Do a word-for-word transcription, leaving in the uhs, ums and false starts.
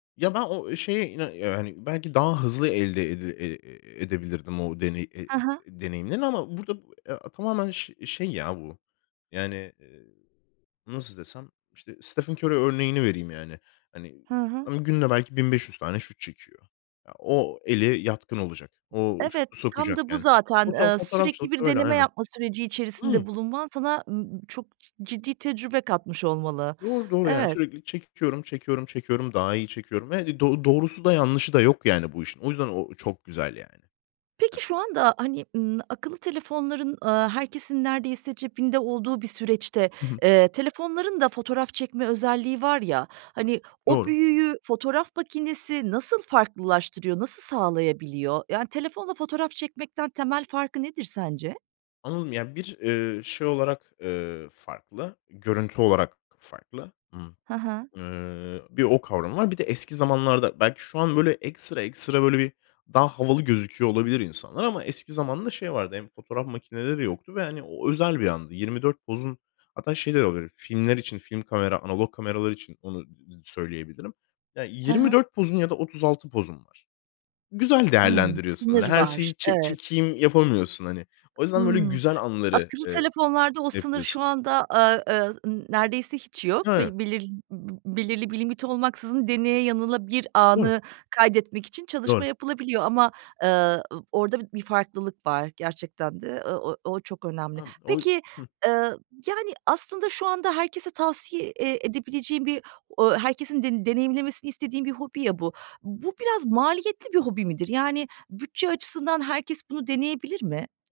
Ya, ben o, eee, şeye, ina ya, hani, belki daha hızlı elde ede eee, edebilirdim o deneyi eee Hı hı. deneyimlerini ama burada, ya, tamamen ş şey ya bu, yani, eee, nasıl desem, işte, Stephen Curry örneğini vereyim, yani. Hani, Hı hı. ımm, günde belki bin beş yüz tane şut çekiyor. Ya, o eli yatkın olacak. O Evet, şutu tam sokacak da bu yani. zaten. Foto Eee, sürekli fotoğrafçılık bir da öyle, deneme aynen. yapma süreci içerisinde Imm bulunman sana, ııı, çok ci ciddi tecrübe katmış olmalı. Doğru, doğru yani Evet. sürekli çekiyorum, çekiyorum, çekiyorum, daha iyi çekiyorum. Ve, hani, do doğrusu da yanlışı da yok yani bu işin. O yüzden o o çok güzel yani. Peki Ya şu anda, hani, ımm, akıllı telefonların, aaa, herkesin neredeyse cebinde olduğu bir süreçte, Hı hı. eee, telefonların da fotoğraf çekme özelliği var ya. Hani, o Doğru. büyüyü fotoğraf makinesi nasıl farklılaştırıyor, nasıl sağlayabiliyor? Yani telefonla fotoğraf çekmekten temel farkı nedir sence? Anladım. Yani, bir, eee, şey olarak, eee, farklı, görüntü olarak farklı. Imm, Ha ha. eee, bir o kavramı var. Bir de eski zamanlarda belki şu an böyle ekstra ekstra böyle bir daha havalı gözüküyor olabilir insanlar ama eski zamanda şey vardı. Hem fotoğraf makineleri yoktu ve, hani, o özel bir andı. yirmi dört pozun hatta şey de olabilir. Filmler için film kamera, analog kameralar için onu söyleyebilirim. Ya, Ha yirmi ha. dört pozun ya da otuz altı pozun var. Güzel Hımm. değerlendiriyorsun, hani, Sınır her var, şeyi ç evet. çekeyim yapamıyorsun, hani. O yüzden böyle Hımm. güzel anları, Akıllı eee, telefonlarda o sınır şu yapıyorsun. anda, aaa, eee, n neredeyse hiç yok. Ha. Bel belir belirli bir limiti olmaksızın, deneye yanıla bir Doğru. anı kaydetmek için çalışma Doğru. yapılabiliyor ama, eee, ı orada bi bir farklılık var gerçekten de, eee, ı o o çok önemli. Anladım. O Peki, Hı. eee, yani, aslında şu anda herkese tavsiye, eee, edebileceğin bir o herkesin den deneyimlemesini istediğin bir hobi ya bu. Bu biraz maliyetli bir hobi midir? Yani bütçe açısından herkes bunu deneyebilir mi?